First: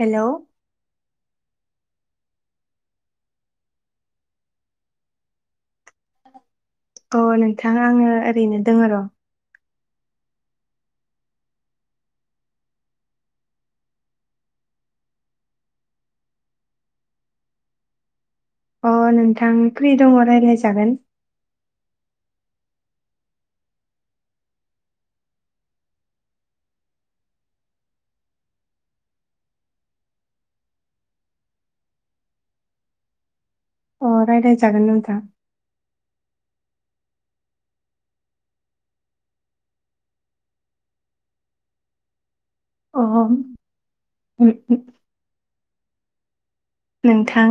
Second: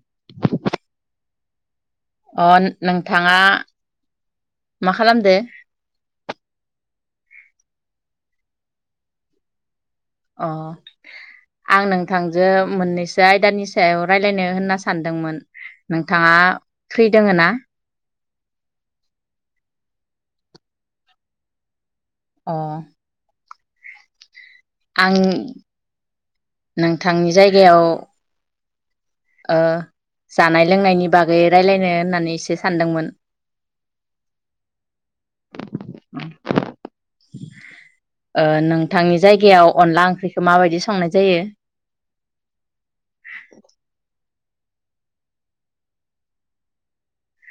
Hello. अ नोंथाङा मा खालामदो? अ नोंथां आङो ओरैनो दङ र' अ आं नोंथांजो मोननैसो आयदानि सायाव रायज्लायनो होनना सानदोंमोन नोंथाङा फ्रि दोङ ना। अ नोंथां फ्रि दङ राय्लाय जागोन। अ। आं नोंथांनि जायगायाव जानाय लोंनायनि बागै रायलायनो होननानै एसे सानदोंमोन अ रायज्लाय जागोन नोंथा। ओ नोंथांनि जायगायाव अनला ओंख्रिखौ माबायदि संनाय जायो। अ अ। [unintelligible] नोंथां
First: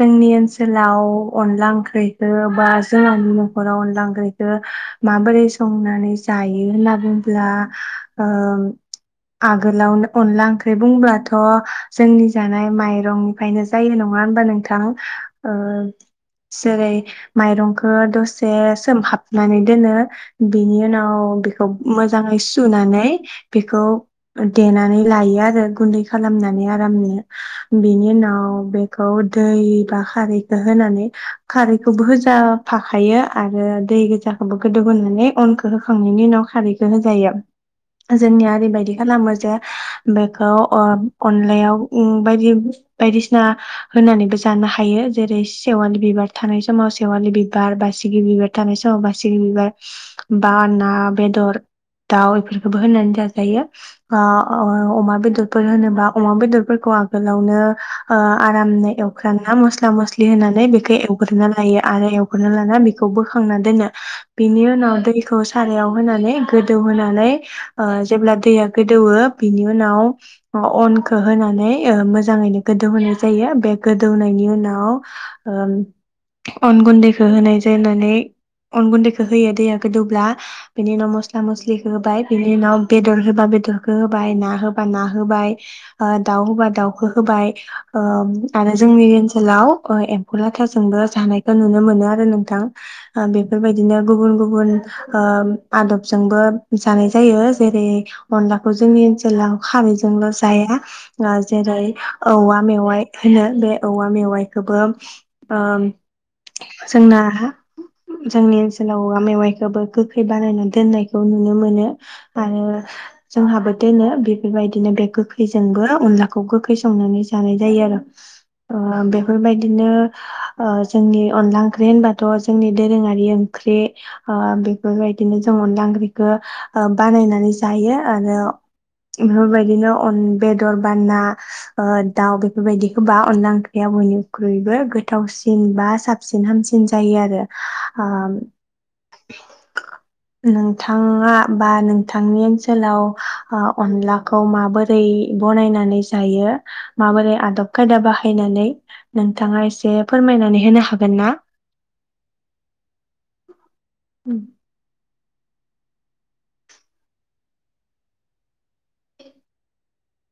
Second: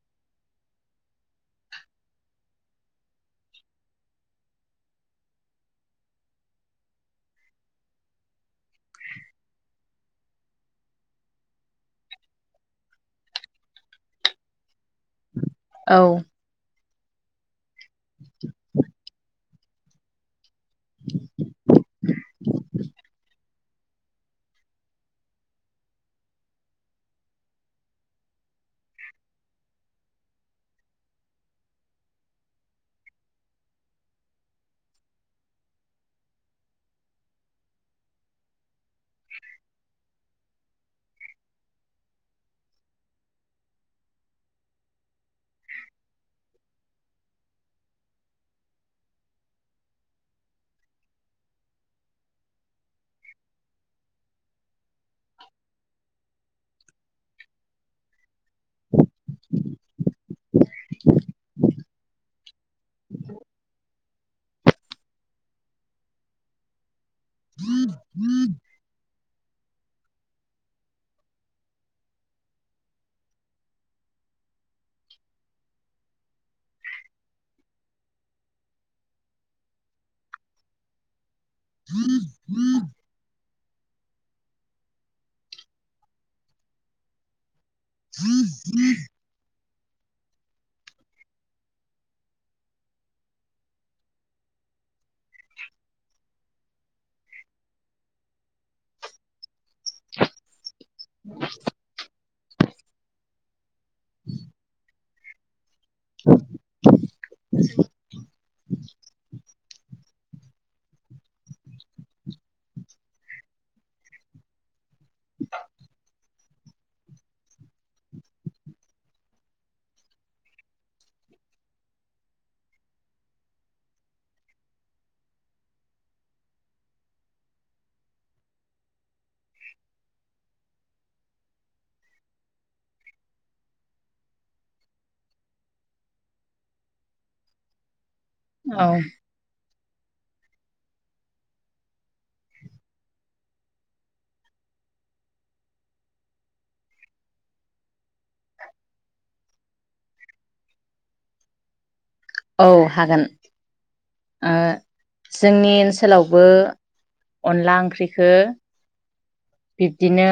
जोंनि ओनसोलाव अनला ओंख्रिखौ बा जोंहानि न'खराव अनला ओंख्रिखौ माबोरै संनानै जायो होनना बुङोब्ला आगोलावनो अनला ओंख्रि बुंब्लाथ' जोंनि जानाय माइरं ओमफ्रायनो जायो नङा होमबा नोंथां ओ औ जेरै माइरं दसे सोमहाब नानै दोनो। बिनि उनाव बेखौ मोजाङै सुनानै बेखौ देनानै लायो आरो गुन्दै खालामनानै आरामनो बेनि उनाव बेखौ दै बा खारैखौ होनानै खारैखौबो होजाफाखायो आरो दै गोजाखौबो गोदौ होनोनानै अनखौ होखांनायनि उनाव खारैखौ होजायो जोंनिया ओरैबायदि खालामो जे बेखौ अनलायाव बायदि बायदिसिना होनानैबो जानो हायो जेरै सेवालि बिबार थानाय समाव सेवालि बिबार बारसिगि बिबार थानाय समाव बारसिगि बिबार बा ना बेदर दाउ बेफोरखौबो होनानै जाजायो अमा बेदरफोर होनोबा अमा बेदरफोरखौ आगोलावनो आरामनो एवख्राना मस्ला मस्लि होनानै बेखौ एवग्रोना लायो आरो एवग्रोनना लाना बेखौ बोखांना दोनो बिनि उनाव दैखौ सारायाव होनानै गोदौहोनानै जेब्ला दैया गोदौओ बिनि उनाव अनखौ होनानै मोजाङैनो गोदौ होनोनाय जायो बे गोदौनायनि उनाव अन गुन्दैखौ होनाय जानानै अन गुन्दैखौ होयो दैया गोदौब्ला बेनि उनाव मसला मस्लि होबाय बिनि उनाव बेदर होबा बेदर खौ होबाय ना होबा ना होबाय दाउ होबा दाउखौ होबाय [inaudible] अआरो जोंनि ओनसोलाव एम्फौ लाथाजोंबो जानायखौ नुनो मोनो आरो नोंथां बेफोरबायदिनो गुबुन गुबुन आदबजोंबो जानाय जायो जेरै अनलाखौ जोंनि ओनसोलाव खारैजोंल' जाया। आ जेरै औवा मेवाइ होनो बे औवा मेवाइखौबो जोंना जोंनि ओनसोलाव औवा मेवाइखौबो गोखै बानायनानै दोननायखौ नुनो मोनो आरो जोंहाबो दोनो बेफोरबायदिनो बे गोखैजोंबो अनलाखौ गोखै संनानै जानाय जायो आरो बेफोरबायदिनो जोंनि अनला ओंख्रि होनबाथ' जोंनि दोरोङारि ओंख्रि बेफोरबायदिनो जों अनला ओंख्रिखौ बानायनानै जायो आरो। बेफोरबायदिनो अन बे दर बा ना ओ दाउ बेफोरबायदिखौ बा अनला ओंख्रिया बयनिख्रुइबो गोथावसिन बा साबसिन हामसिन जायो आरो आम औ नोंथाङा बा नोंथांनि ओनसोलाव ओ अनलाखौ माबोरै बनायनानै जायो? माबोरै आदब खायदा बाहायनानै नोंथाङा एसे फोरमायनानै होनो हागोन ना? औ हागोन ओ जोंनि ओनसोलावबो अनला ओंख्रिखौ बिदिनो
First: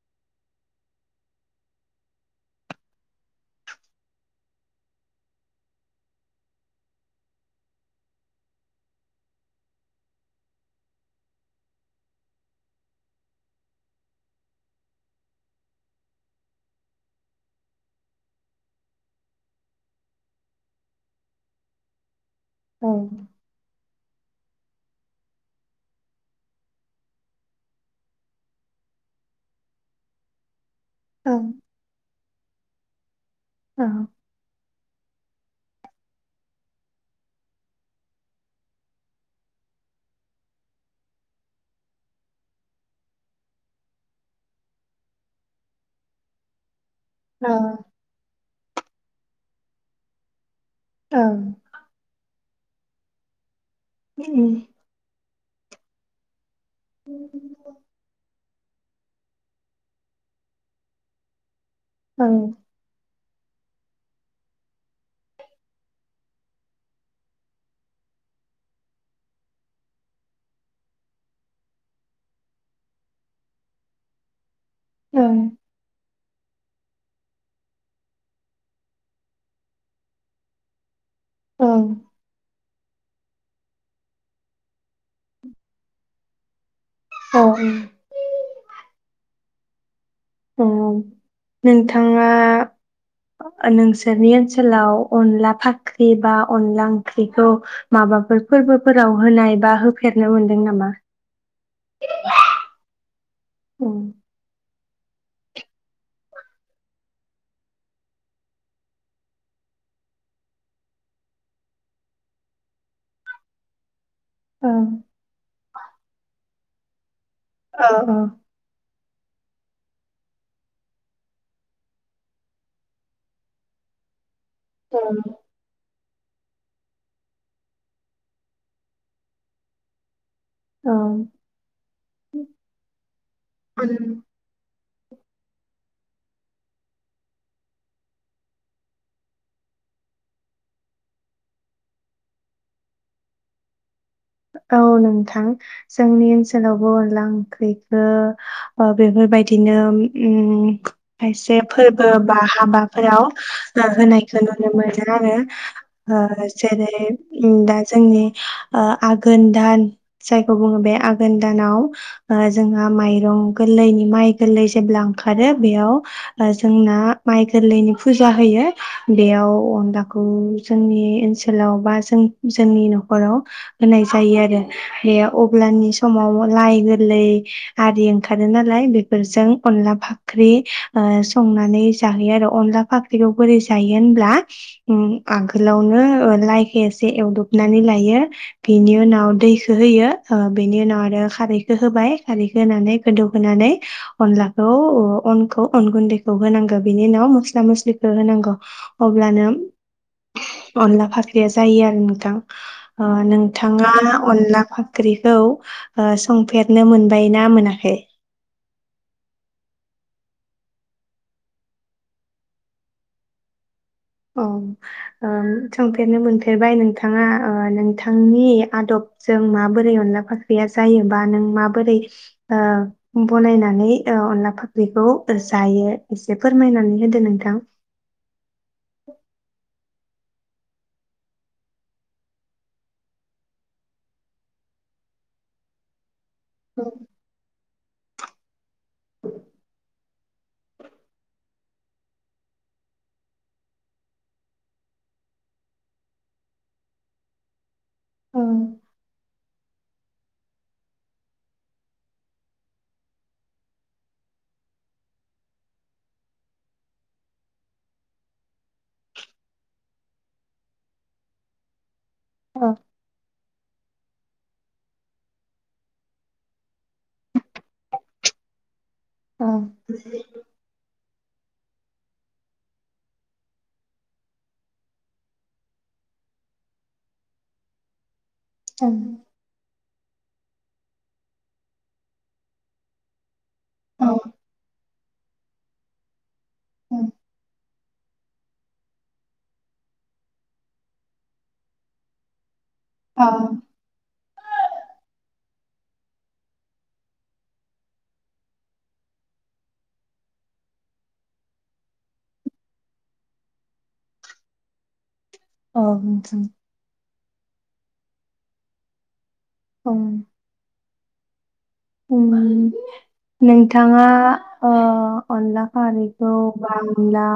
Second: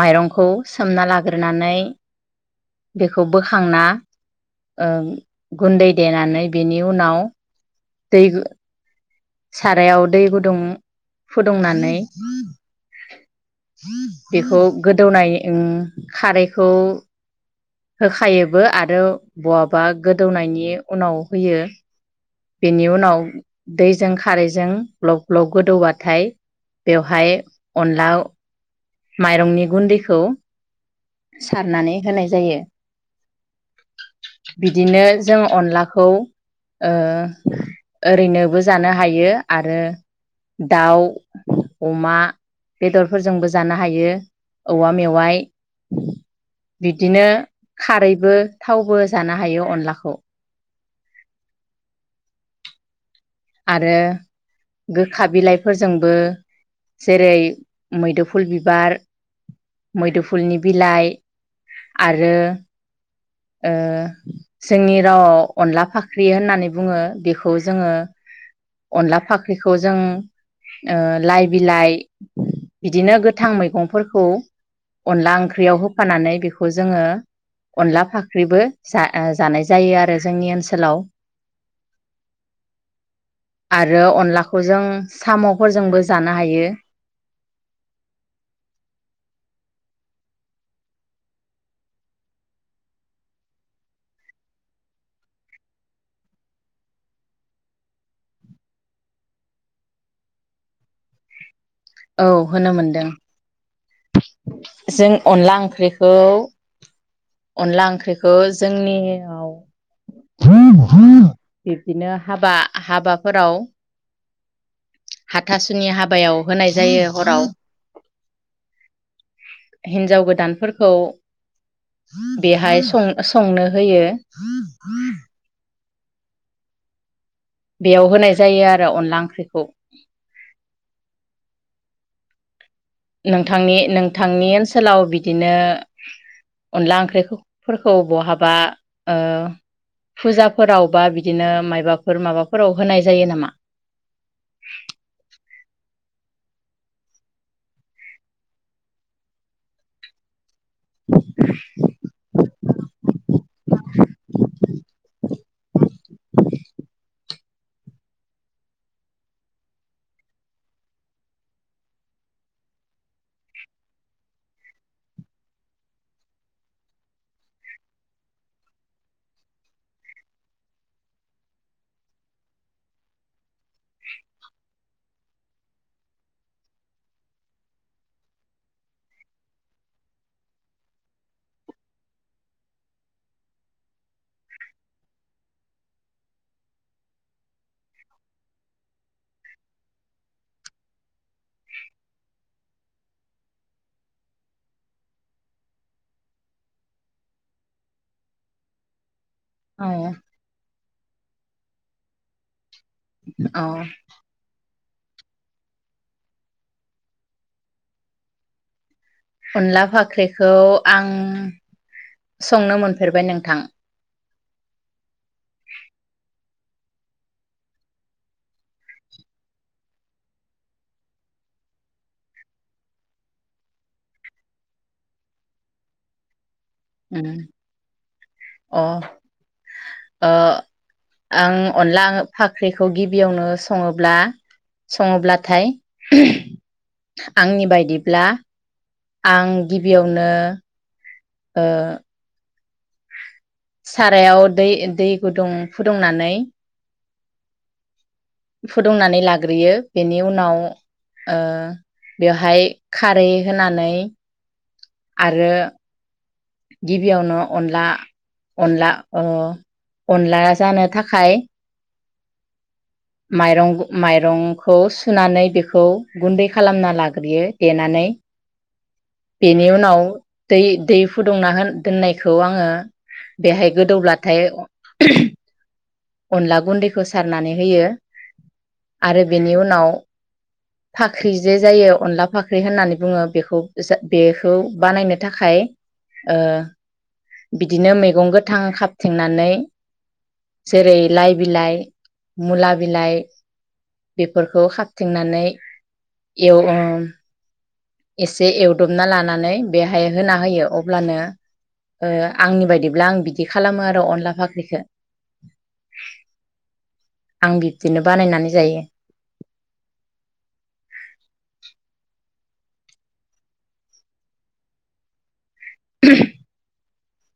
माइरंखौ सोमना लाग्रोनानै बेखौ बोखांना ओ गुन्दै देनानै बेनि उनाव दै सारायाव दै गुदुं फुदुंनानै बेखौ गोदौनाय ओम खारैखौ होखायोबो आरो बहाबा गोदौनायनि उनाव होयो बेनि औ उनाव दैजों खारैजों ग्लब ग्लब गोदौबाथाय बेवहाय अनला माइरंनि गुन्दैखौ औ सारनानै होनाय जायो। औ बिदिनो जों अनलाखौ ओ ओरैनोबो जानो हायो आरो दाउ अमा बेदरफोरजोंबो जानो हायो औवा मेवाइ बिदिनो औ खारैबो थावबो जानो हायो अनलाखौ ओं आरो गोखा बिलाइफोरजोंबो जेरै- मैदोफु फुल बिबार मैदुफुलनि बिलाइ आरो ओ जोंनि रावआव अनला फाख्रि होननानै बुङो बेखौ जोङो अनला फाख्रिखौ जों ओ लाइ बिलाइ बिदिनो गोथां मैगंफोरखौ औ अनला ओंख्रियाव होफानानै बेखौ जोङो अनला फाख्रिबो जा जानाय जायो आरो जोंनि ओनसोलाव औ आरो अनलाखौ जों साम'फोरजोंबो जानो हायो औ ओम ओम नोंथाङा नोंसोरनि ओनसोलाव अनला फाख्रि बा अनला ओंख्रिखौ माबाफोर फोरबोफोराव होनाय बा होफेरनो मोनदों नामा? औ होनो मोनदों। जों अनला ओंख्रिखौ अनला ओंख्रिखौ जोंनियाव बिब्दिनो हाबा हाबाफोराव औ हाथासुनि हाबायाव होनाय जायो हराव ओ अ हिनजाव गोदानफोरखौ बेहाय संनो होयो। औ बेयाव होनाय जायो आरो अनला ओंख्रिखौ औ नोंथांनि नोंथांनि ओनसोल ओनसोलाव बिदिनो अनला ओंख्रिफोरखौ बहाबा फुजाफोराव बा बिदिनो मबाफोर माबाफोराव होनाय जायो नामा? औ नोंथां जोंनि ओनसोलावबो अनला ओंख्रैखौ बेफोरबायदिनो खायसे फोरबोबा हाबाफोराव होनायखौ नुनो मोनो आरो जेरै दा जोंनि ओ आघोन दान जायखौ बुङो बे आघोन दानाव जोंहा माइरं गोरलैनि माइ गोरलै जेब्ला ओंखारो बेयाव जोंना माइ गोरलैनि फुजा होयो बेयाव अनलाखौ जोंनि ओनसोलाव बा जों जोंनि न'खराव होनाय जायो आरो। बे अब्लानि समाव लाइ गोरलै आरि ओंखारो नालाय बेफोरजों अनला फाख्रि संनानै जाहोयो आरो अनला फाख्रिखौ बोरै जायो होनब्ला उम आगोलावनो लाइखौ एसे एवदबनानै लायो। बेनि उनाव दैखो होयो बेनि उनाव आरो खारैखौ होबाय खारैखौ होनानै गोदौहोनानै अनलाखौ अनखौ अन गुन्दैखौ होनांगौ बेनि उनाव मस्ला मस्लिखौ होनांगौ अ अब्लानो औ अनला फाख दे जायो आरो नोंथां। ओ नों अ बिथाङा अनला फाख ख्रिखौ संफेरनो मोनबाय ना मोनाखै? अनला फाख्रिखौ आं संनो मोनफेरबाय नोंथां औ संफेरनो मोनफेरबाय नोंथाङा नोंथांनि आदबजों माबोरै अनला फाख्रिया जायोबा नों माबोरै बनायनानै अनला फाख्रिखौ जायो एसे फोरमायनानै होदो उम नोंथां अ ओ अनला फाख्रिखौ गिबियावनो सङोब्ला सङोब्लाथाय औ आंनि बाय दिब्ला आं गिबियावनो ओ सारायाव दै दै गुदुं फुदुंनानै फुदुंनानै लाग्रोयो बेनि उनाव बेवहाय खारै होनानै आरो गिबियावनो अनला अनला अनला जानो थाखाय। औ माइरं माइरंखौ सुनानै बेखौ गुन्दै खालामना लाग्रोयो देनानै औ बेनि उनाव दै दै फुद दुंना दोननायखौ आङो बेहाय गोदौब्लाथाय अनला गुन्दैखौ सारनानै होयो। आरो बेनि उनाव फाख्रि जे जायो अनला फाख्रि होननानै बुङो बेखौ जा बेखौ बानायनो थाखाय ओ बिदिनो मैगं गोथां खाबथेंनानै जेरै लाइ बिलाइ मुला बिलाइ बेफोरखौ खाबथेंनानै एव ओ एसे एवदबना लानानै बेहाय होना होयो अब्लानो आंनि बायदिब्ला आं बिदि खालामो आरो अनला फाख्रिखौ। औ नोंथां। आं बिब्दिनो बानायनानै जायो। अ। ओं नोंथाङा ओ अनला खारिखौ [unintelligible] अनला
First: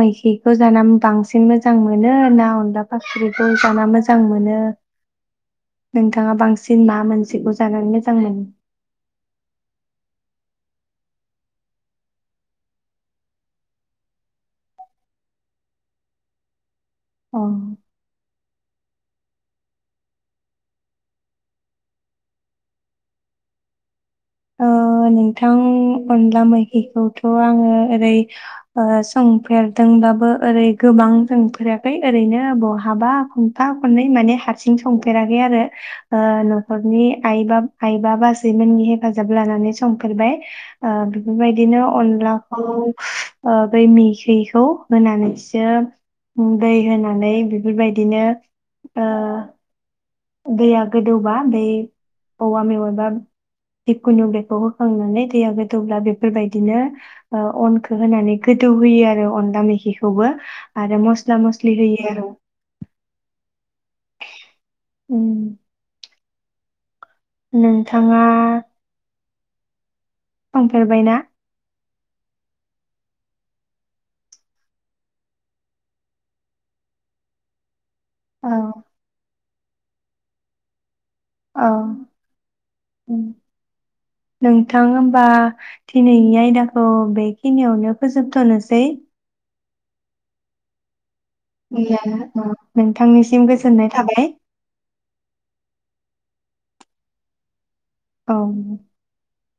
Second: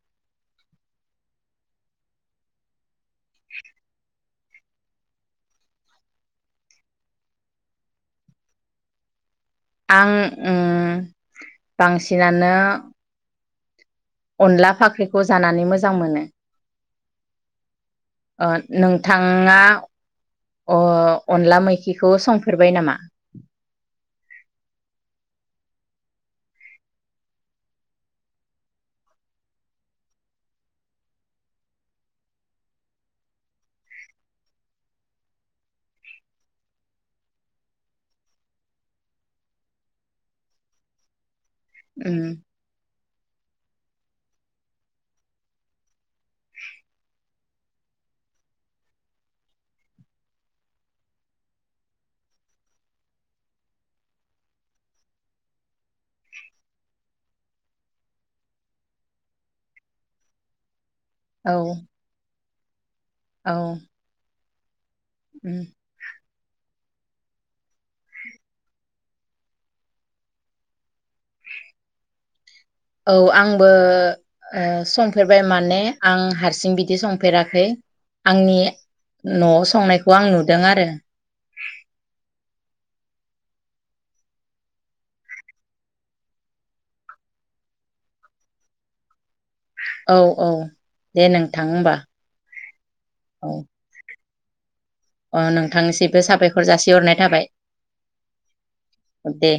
मैखिखौ जाना बांसिन मोजां मोनो ना अनला फाख्रिखौ जाना मोजां मोनो नोंथाङा बांसिन मा मोनसेखौ जानानै मोजां मोनो? आं ओ बांसिनानो अनला फाख्रिखौ जानानै मोजां मोनो। औ। ओ नोंथाङा अ- अनला मैखिखौ संफेरबाय नामा? ओ नोंथां अनला मैखिखौथ' आङो ओरै ओ संफेरदोंबाबो ओरै गोबां संफेराखै ओरैनो बहाबा खनफा खननै माने हारसिं संफेराखै आरो ओ न'खरनि आइब आइबा बाजैमोननि हेफाजाब लानानै संफेरबाय ओ [unintelligible] बेबायदिनो उम अनलाखौ ओ बै मैखिइखौ होनानैसो दै होनानै बेबायदिनो ओ दैया गोदौबा बै औवा मेवाइ एबा दिखुनिउ बेखौ होखांनानै दैया गोदौब्ला बेफोरबायदिनो ओ अनखौ होनानै गोदौहोयो आरो अनला मेखिखौबो। आरो मस्ला औ -मसलि होयो आरो औ। उम ओम। नोंथाङा संफेरबायना? औ आंबो ओ संफेरबाय माने आं हारसिं बिदि संफेराखै। औ आंनि न'आव संनायखौ आं नुदों आरो। औ ओम नोंथां होमबा दिनैनि आयदाखौ बेखिनियावनो फोजोबथ'नोसै। औ औ। दे नोंथां होमबा [unintelligible] नोंथांनिसिम औ गोजोननाय थाबाय। अ नोंथांनिसिबो साबायखर जासिहरनाय थाबाय। औ। दे।